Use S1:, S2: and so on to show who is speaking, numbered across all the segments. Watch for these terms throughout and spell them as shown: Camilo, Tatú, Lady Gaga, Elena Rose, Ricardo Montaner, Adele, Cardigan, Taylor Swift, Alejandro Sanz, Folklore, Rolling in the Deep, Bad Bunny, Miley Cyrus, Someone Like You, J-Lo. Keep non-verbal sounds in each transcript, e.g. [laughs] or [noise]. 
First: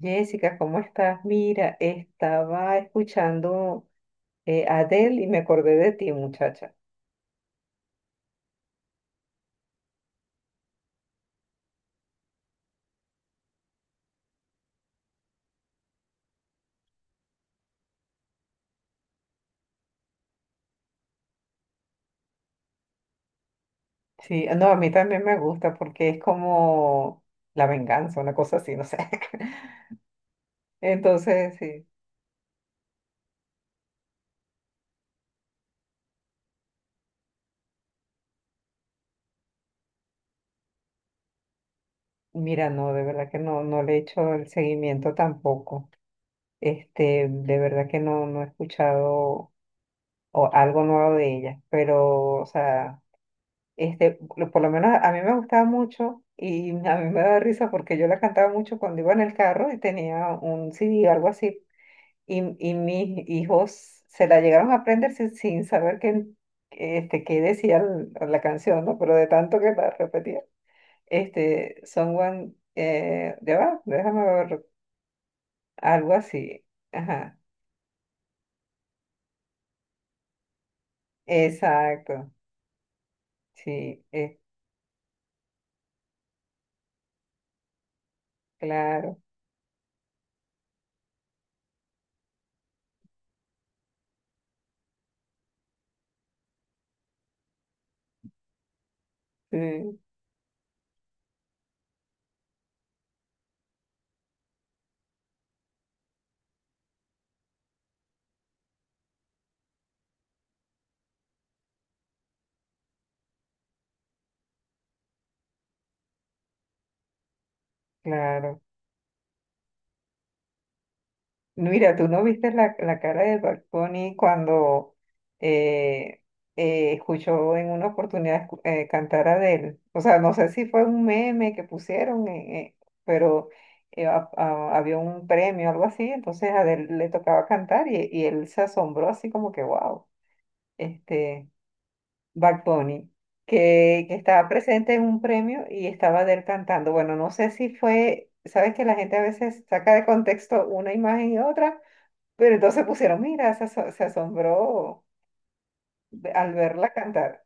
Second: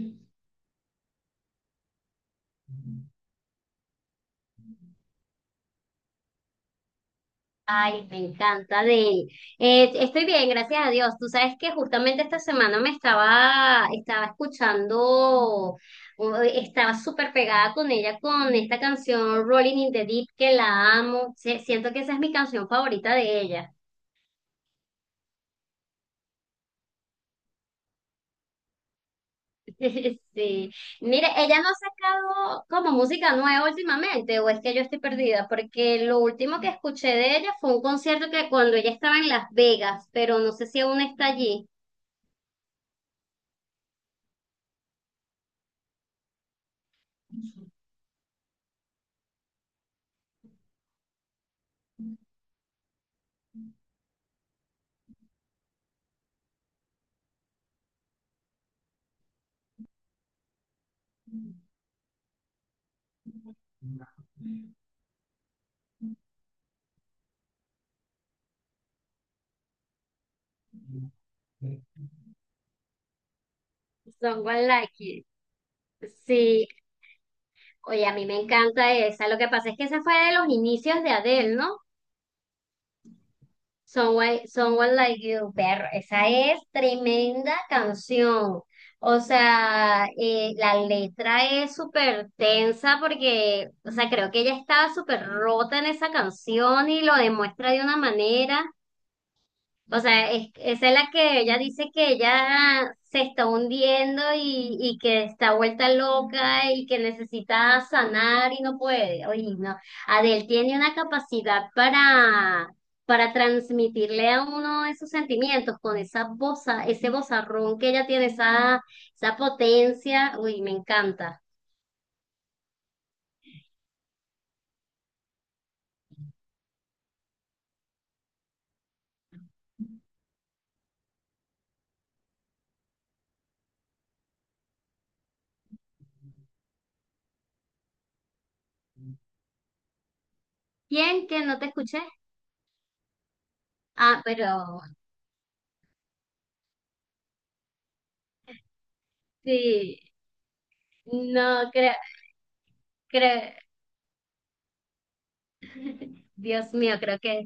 S1: Jessica, ¿cómo estás? Mira, estaba escuchando a Adele y me acordé de ti, muchacha.
S2: Ay, me encanta, Adel. Estoy bien, gracias a Dios. Tú sabes que justamente esta semana estaba escuchando, estaba súper pegada con ella con esta canción Rolling in the Deep, que la amo. Siento que esa es mi canción favorita de ella.
S1: Sí, no, a mí también me gusta porque es como la venganza, una cosa así, no sé. [laughs]
S2: [laughs] Sí. Mire,
S1: Entonces,
S2: ella no ha
S1: sí,
S2: sacado como música nueva últimamente, o es que yo estoy perdida, porque lo último que escuché de ella fue un concierto que cuando ella estaba en Las Vegas, pero no sé si aún está allí.
S1: mira, no, de verdad que no, le he hecho el seguimiento tampoco. De verdad que no, algo nuevo de ella, pero, o sea... Por lo menos a mí me gustaba mucho y a mí me daba risa porque yo la cantaba mucho cuando iba en el carro y tenía un CD o algo así. Y mis hijos se la llegaron a aprender sin saber qué, qué decía la canción, ¿no? Pero de tanto que la repetía. Someone, ya va, déjame ver,
S2: Someone Like It.
S1: algo así.
S2: Sí,
S1: Ajá,
S2: oye, a mí me encanta esa. Lo que pasa es que esa fue de los inicios de Adele, ¿no?
S1: exacto, sí,
S2: Someone, Someone Like You, perro. Esa es tremenda canción.
S1: claro,
S2: O sea, la letra es súper tensa porque, o sea, creo que ella estaba súper rota en esa canción y lo demuestra de una manera.
S1: sí,
S2: O sea, esa es la que ella dice que ella se está hundiendo y que está vuelta loca y que necesita sanar y no puede. Oye, no. Adele tiene una capacidad para transmitirle a uno esos sentimientos con esa voz, ese vozarrón que ella tiene,
S1: claro.
S2: esa potencia. Uy, me encanta.
S1: Mira, tú no viste la cara de Bad Bunny cuando eh, escuchó en una oportunidad cantar a Adele. O sea, no sé si fue un meme que pusieron, pero había un premio, algo así, entonces a Adele le tocaba cantar y él se asombró así como que, wow,
S2: ¿Quién que
S1: este
S2: no te escuché?
S1: Bad Bunny, que
S2: Ah,
S1: estaba
S2: pero
S1: presente en un premio y estaba Adele cantando. Bueno, no sé si fue, sabes que la gente a veces saca
S2: sí,
S1: de contexto una imagen y
S2: no
S1: otra,
S2: creo,
S1: pero entonces pusieron,
S2: creo,
S1: mira, se, se asombró
S2: [laughs]
S1: al
S2: Dios
S1: verla
S2: mío, creo
S1: cantar.
S2: que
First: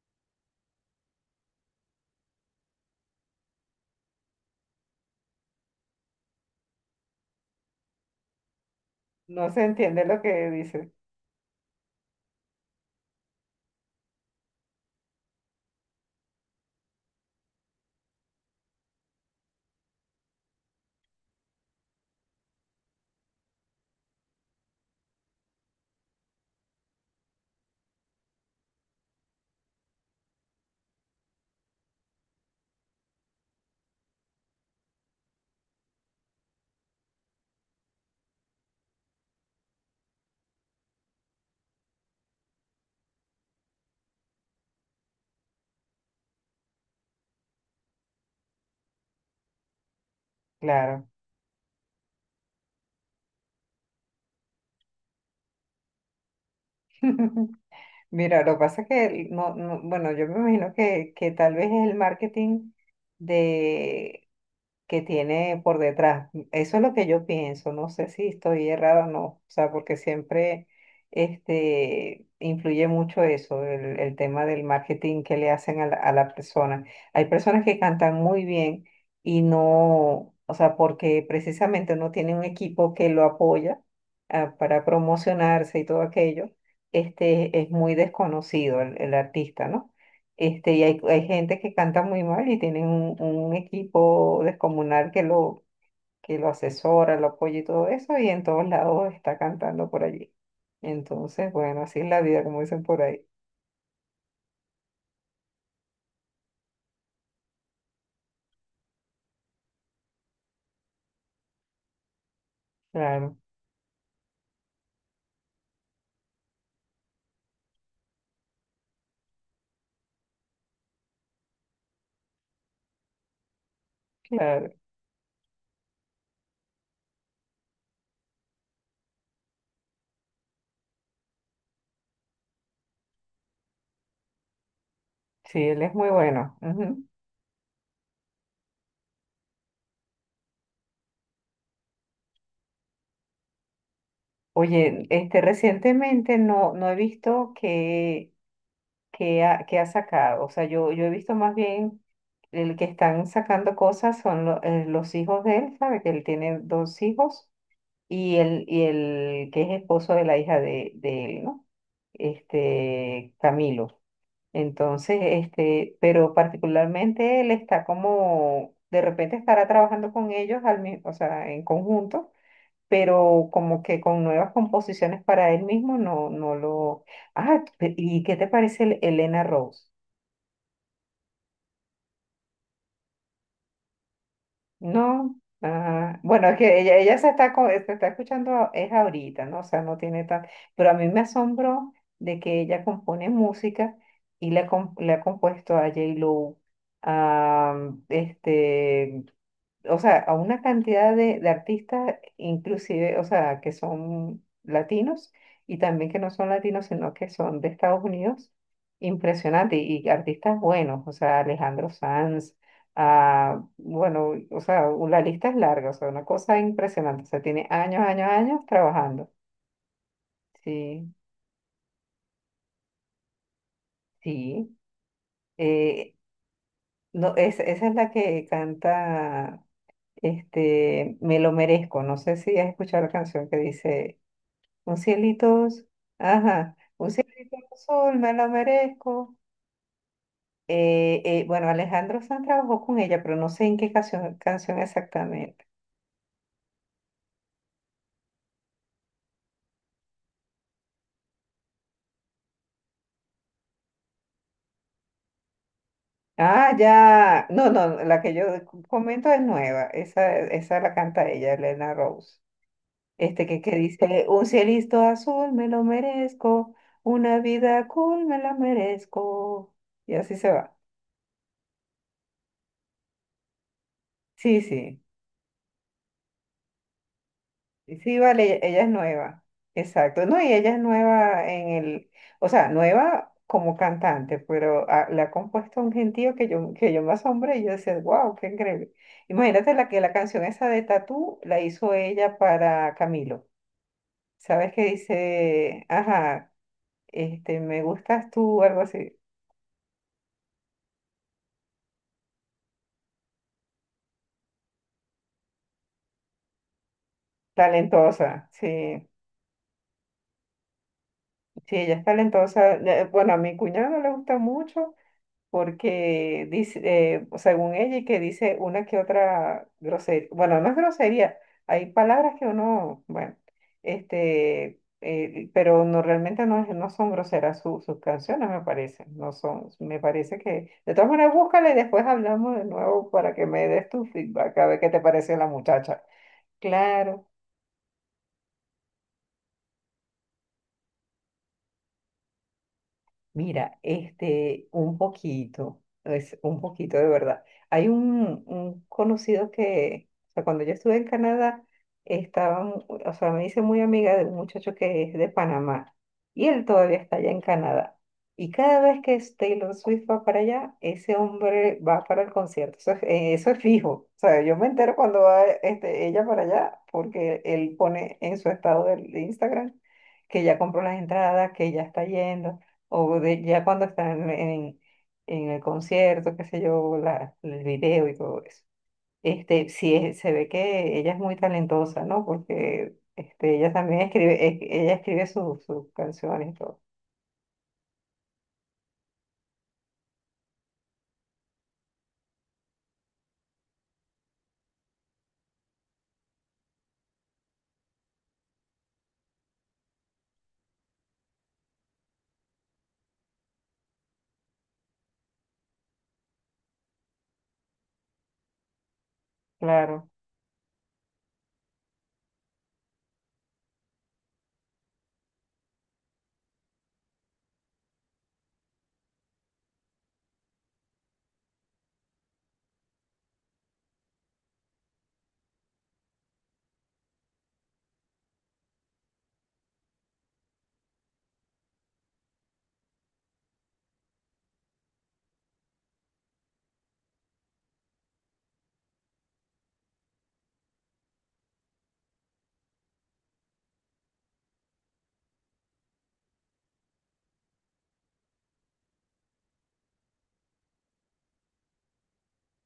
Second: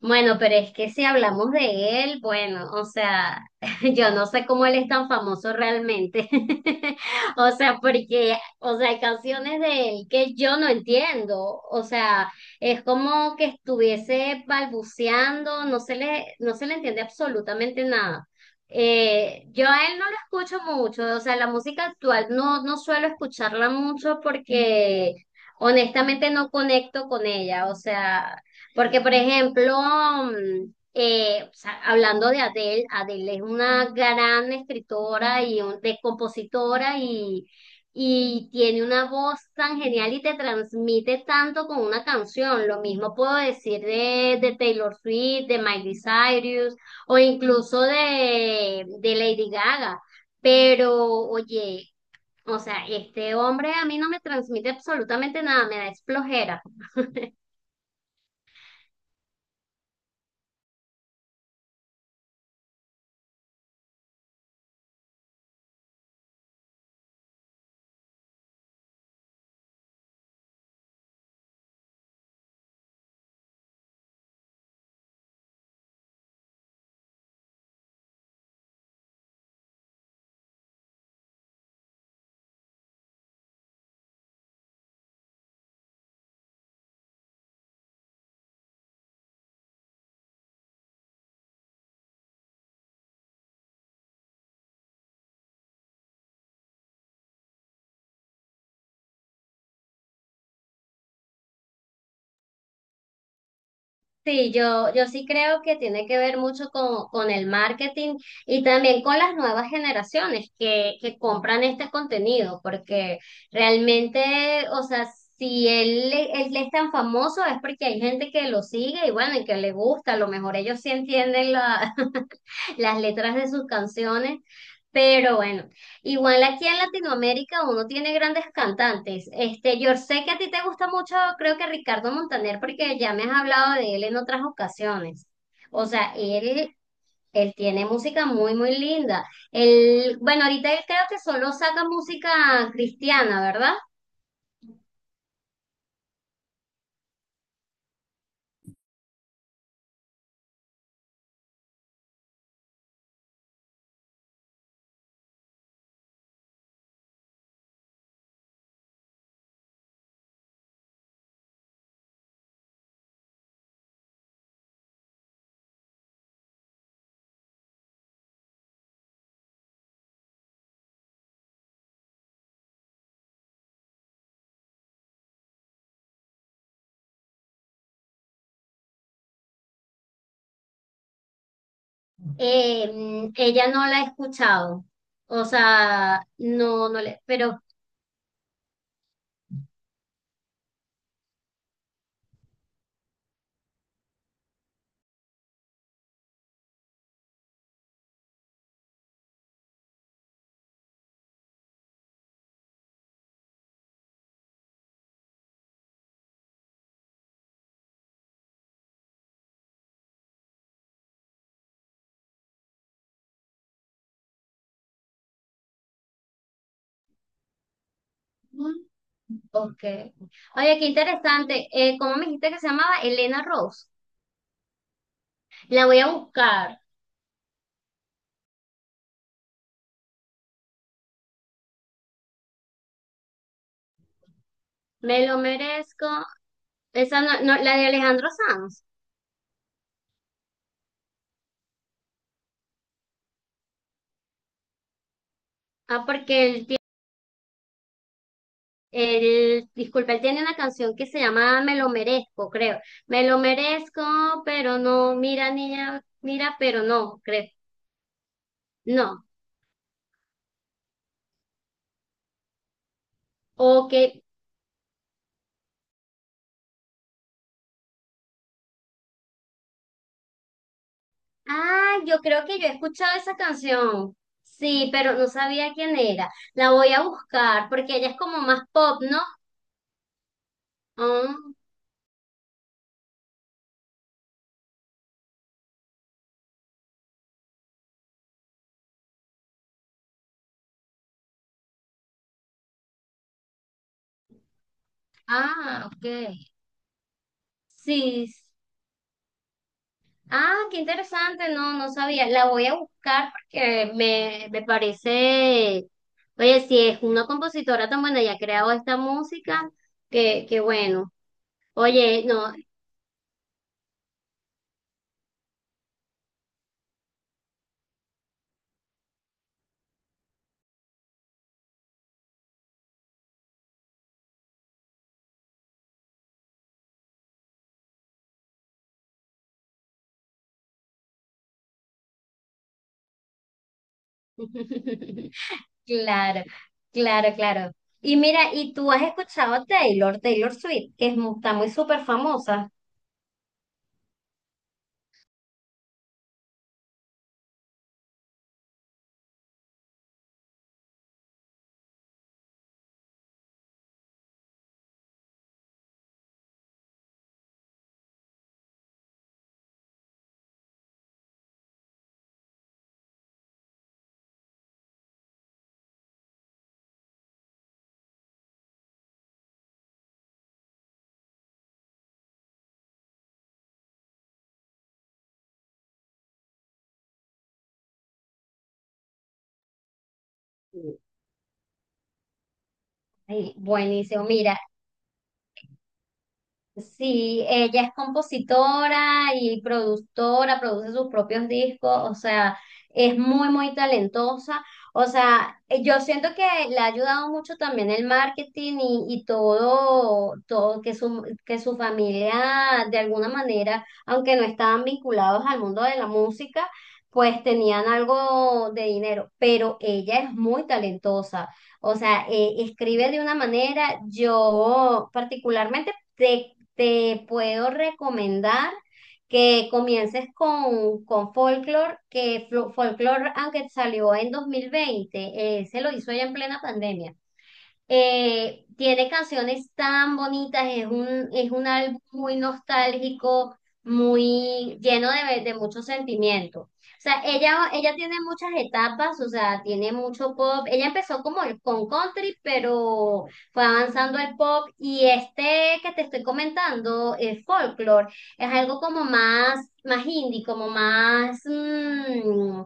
S2: bueno, pero es que si hablamos de él, bueno, o sea, [laughs] yo no sé cómo él es tan famoso realmente. [laughs] O sea, porque, o sea, hay
S1: No
S2: canciones
S1: se
S2: de
S1: entiende
S2: él
S1: lo
S2: que
S1: que
S2: yo no
S1: dice.
S2: entiendo. O sea, es como que estuviese balbuceando, no se le entiende absolutamente nada. Yo a él no lo escucho mucho, o sea, la música actual no suelo escucharla mucho porque honestamente no conecto con ella. O sea, porque, por ejemplo, o sea, hablando de Adele, Adele es una gran escritora de compositora y tiene una voz tan genial y te transmite tanto con una canción. Lo mismo puedo decir de Taylor Swift, de Miley Cyrus o incluso de Lady Gaga. Pero,
S1: Claro.
S2: oye, o sea, este hombre a mí no me transmite absolutamente nada, me da es flojera.
S1: [laughs] Mira, lo que pasa es que, bueno, yo me imagino que tal vez es el marketing de que tiene por detrás. Eso es lo que yo pienso, no sé si estoy errada o no, o sea, porque siempre influye mucho eso, el tema del marketing que le hacen a la persona. Hay personas que cantan muy bien y no, o sea, porque precisamente no tiene un equipo que lo apoya, para promocionarse y todo aquello, es muy desconocido el artista, ¿no? Y hay gente que canta muy mal y tienen un equipo descomunal que lo asesora, lo apoya y todo eso, y en todos lados está cantando por allí. Entonces, bueno, así es la vida, como dicen por ahí.
S2: Sí, yo sí creo que tiene que ver mucho con el marketing y también con las nuevas generaciones que compran este contenido, porque
S1: Claro,
S2: realmente, o sea, si él, él es tan famoso es porque hay gente que lo sigue y bueno, y que le gusta, a lo mejor ellos sí entienden la, las letras de sus canciones.
S1: claro.
S2: Pero bueno, igual aquí en Latinoamérica uno tiene grandes cantantes. Este, yo sé que a ti te gusta mucho, creo que Ricardo Montaner, porque ya me has hablado de él en otras ocasiones.
S1: Sí, él
S2: O
S1: es muy
S2: sea,
S1: bueno.
S2: él,
S1: Ujú.
S2: él tiene música muy, muy linda. Él, bueno, ahorita él creo que solo saca música cristiana, ¿verdad?
S1: Oye, recientemente no, no he visto que, que ha sacado. O sea, yo he visto más bien el que están sacando cosas son los hijos de él, ¿sabe? Que él tiene dos hijos y el que es esposo de la hija de él, ¿no? Camilo. Entonces, pero particularmente él está como, de repente estará trabajando con ellos o sea, en conjunto, pero como que con nuevas composiciones para él mismo, no, no lo. ¿Y qué te parece Elena Rose?
S2: Ella no la he escuchado.
S1: No,
S2: O
S1: ah,
S2: sea,
S1: bueno, es que
S2: no,
S1: ella,
S2: no
S1: ella
S2: le,
S1: se está,
S2: pero
S1: se está escuchando, es ahorita, ¿no? O sea, no tiene tan... Pero a mí me asombró de que ella compone música y le, le ha compuesto a J-Lo, a, o sea, a una cantidad de artistas, inclusive, o sea, que son latinos y también que no son latinos, sino que son de Estados Unidos, impresionante, y artistas buenos, o sea, Alejandro Sanz, ah, bueno, o sea, la lista es larga, o sea, una cosa impresionante, o sea, tiene años, años, años trabajando.
S2: ok. Oye, qué
S1: Sí,
S2: interesante. ¿Cómo me dijiste que se llamaba? Elena Rose.
S1: sí.
S2: La voy a
S1: eh,
S2: buscar.
S1: no, esa es la que canta, Me lo merezco, no sé si has escuchado la canción que dice... Un
S2: Me lo
S1: cielito,
S2: merezco.
S1: ajá, un
S2: Esa no,
S1: cielito
S2: no, la de
S1: azul,
S2: Alejandro
S1: me lo
S2: Sanz.
S1: merezco. Bueno, Alejandro Sanz trabajó con ella, pero no sé en qué canción exactamente.
S2: Ah, porque él tiene, él, disculpa, él tiene una canción que se llama Me lo merezco, creo. Me lo merezco, pero no. Mira, niña, mira,
S1: Ah,
S2: pero no, creo.
S1: ya, no, no, la que yo
S2: No.
S1: comento es nueva, esa la canta ella, Elena Rose. Este que
S2: Ok.
S1: dice, un cielito azul, me lo merezco, una vida cool, me la merezco. Y así se va.
S2: Ah, yo creo que yo he escuchado esa canción.
S1: Sí,
S2: Sí,
S1: sí.
S2: pero no sabía quién era. La voy a buscar porque ella es
S1: Sí,
S2: como
S1: vale,
S2: más
S1: ella es
S2: pop, ¿no?
S1: nueva. Exacto. No, y ella es
S2: Ah.
S1: nueva en el, o sea, nueva como cantante, pero le ha compuesto un gentío que yo me asombré y yo decía, wow, qué increíble. Imagínate la que la canción esa de Tatú la hizo ella para Camilo. ¿Sabes qué dice?
S2: Ah, ok.
S1: Ajá, me
S2: Sí.
S1: gustas
S2: s-
S1: tú, algo así.
S2: Ah, qué interesante. No, no sabía. La voy a buscar porque me parece. Oye, si es una compositora tan buena y ha
S1: Talentosa,
S2: creado esta
S1: sí,
S2: música, que bueno.
S1: sí, ella es
S2: Oye, no.
S1: talentosa. Bueno, a mi cuñado le gusta mucho. Porque dice, según ella, y que dice una que otra grosería, bueno, no es grosería, hay palabras que uno, bueno, pero no realmente no, no son groseras sus canciones, me parece, no son, me parece que, de todas maneras, búscala y después hablamos de nuevo para que me des tu feedback, a ver qué te pareció la
S2: [laughs]
S1: muchacha.
S2: Claro,
S1: Claro.
S2: claro, claro. Y mira, ¿y tú has escuchado a Taylor Swift, que es está muy súper famosa?
S1: Mira, un poquito, es un poquito de verdad. Hay un conocido que, o sea, cuando yo estuve en Canadá, estaban, o sea, me hice muy amiga de un muchacho que es de Panamá y él todavía está allá en Canadá. Y cada vez que es Taylor Swift va para allá, ese hombre va para el concierto. Eso es fijo. O sea, yo me entero cuando va ella para allá porque él pone en su estado de Instagram que ya compró las entradas, que ya está yendo o de, ya cuando están en el concierto, qué sé yo, la, el video y todo eso. Sí, se ve
S2: Sí.
S1: que ella es muy talentosa, ¿no? Porque
S2: Ay,
S1: ella también
S2: buenísimo.
S1: escribe,
S2: Mira,
S1: ella escribe sus canciones y todo.
S2: sí, ella es compositora y productora, produce sus propios discos, o sea, es muy, muy talentosa. O sea, yo siento que le ha ayudado mucho también el marketing y todo, todo que que su familia de alguna manera, aunque no estaban vinculados al mundo de la música, pues tenían algo de dinero, pero
S1: Claro.
S2: ella es muy talentosa. O sea, escribe de una manera, yo particularmente... te puedo recomendar que comiences con Folklore, que Folklore, aunque salió en 2020, se lo hizo ya en plena pandemia. Tiene canciones tan bonitas, es un álbum muy nostálgico, muy lleno de mucho sentimiento. O sea, ella tiene muchas etapas, o sea, tiene mucho pop. Ella empezó con country, pero fue avanzando al pop. Y este que te estoy comentando, el folklore, es algo como más, más indie, como más,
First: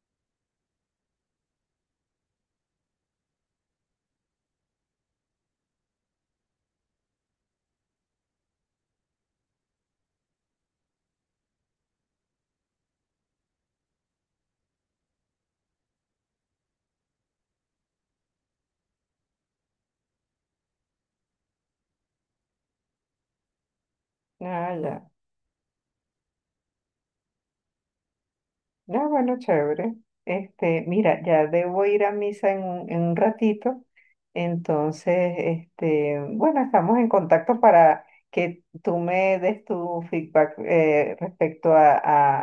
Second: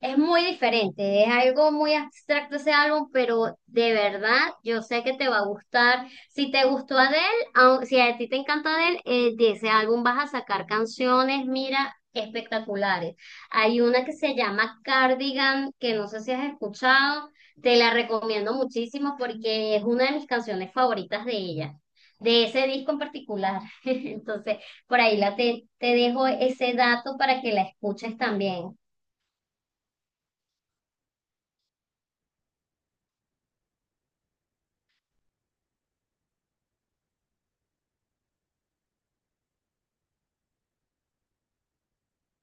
S2: es muy diferente, es algo muy abstracto ese álbum, pero de verdad yo sé que te va a gustar. Si te gustó Adele, si a ti te encanta Adele, de ese álbum vas a sacar canciones, mira, espectaculares. Hay una que se llama Cardigan, que no sé si has escuchado, te la recomiendo muchísimo porque es una de mis canciones favoritas de ella, de ese disco en particular. [laughs] Entonces,
S1: Ah,
S2: por
S1: ya.
S2: ahí te dejo ese dato para que la escuches también.
S1: Ah, bueno, chévere. Mira, ya debo ir a misa en un ratito. Entonces, bueno, estamos en contacto para que tú me des tu feedback respecto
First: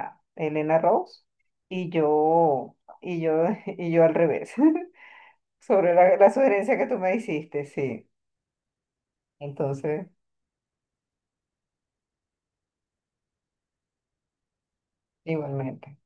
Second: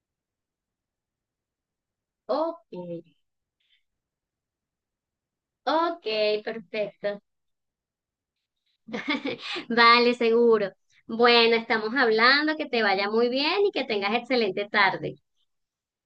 S1: a Elena Rose
S2: Ok,
S1: y yo [laughs] y yo al revés [laughs] sobre
S2: ok,
S1: la, la sugerencia que tú me
S2: perfecto.
S1: hiciste, sí.
S2: [laughs]
S1: Entonces,
S2: Vale, seguro. Bueno, estamos hablando, que te vaya muy bien y que tengas excelente tarde.
S1: igualmente.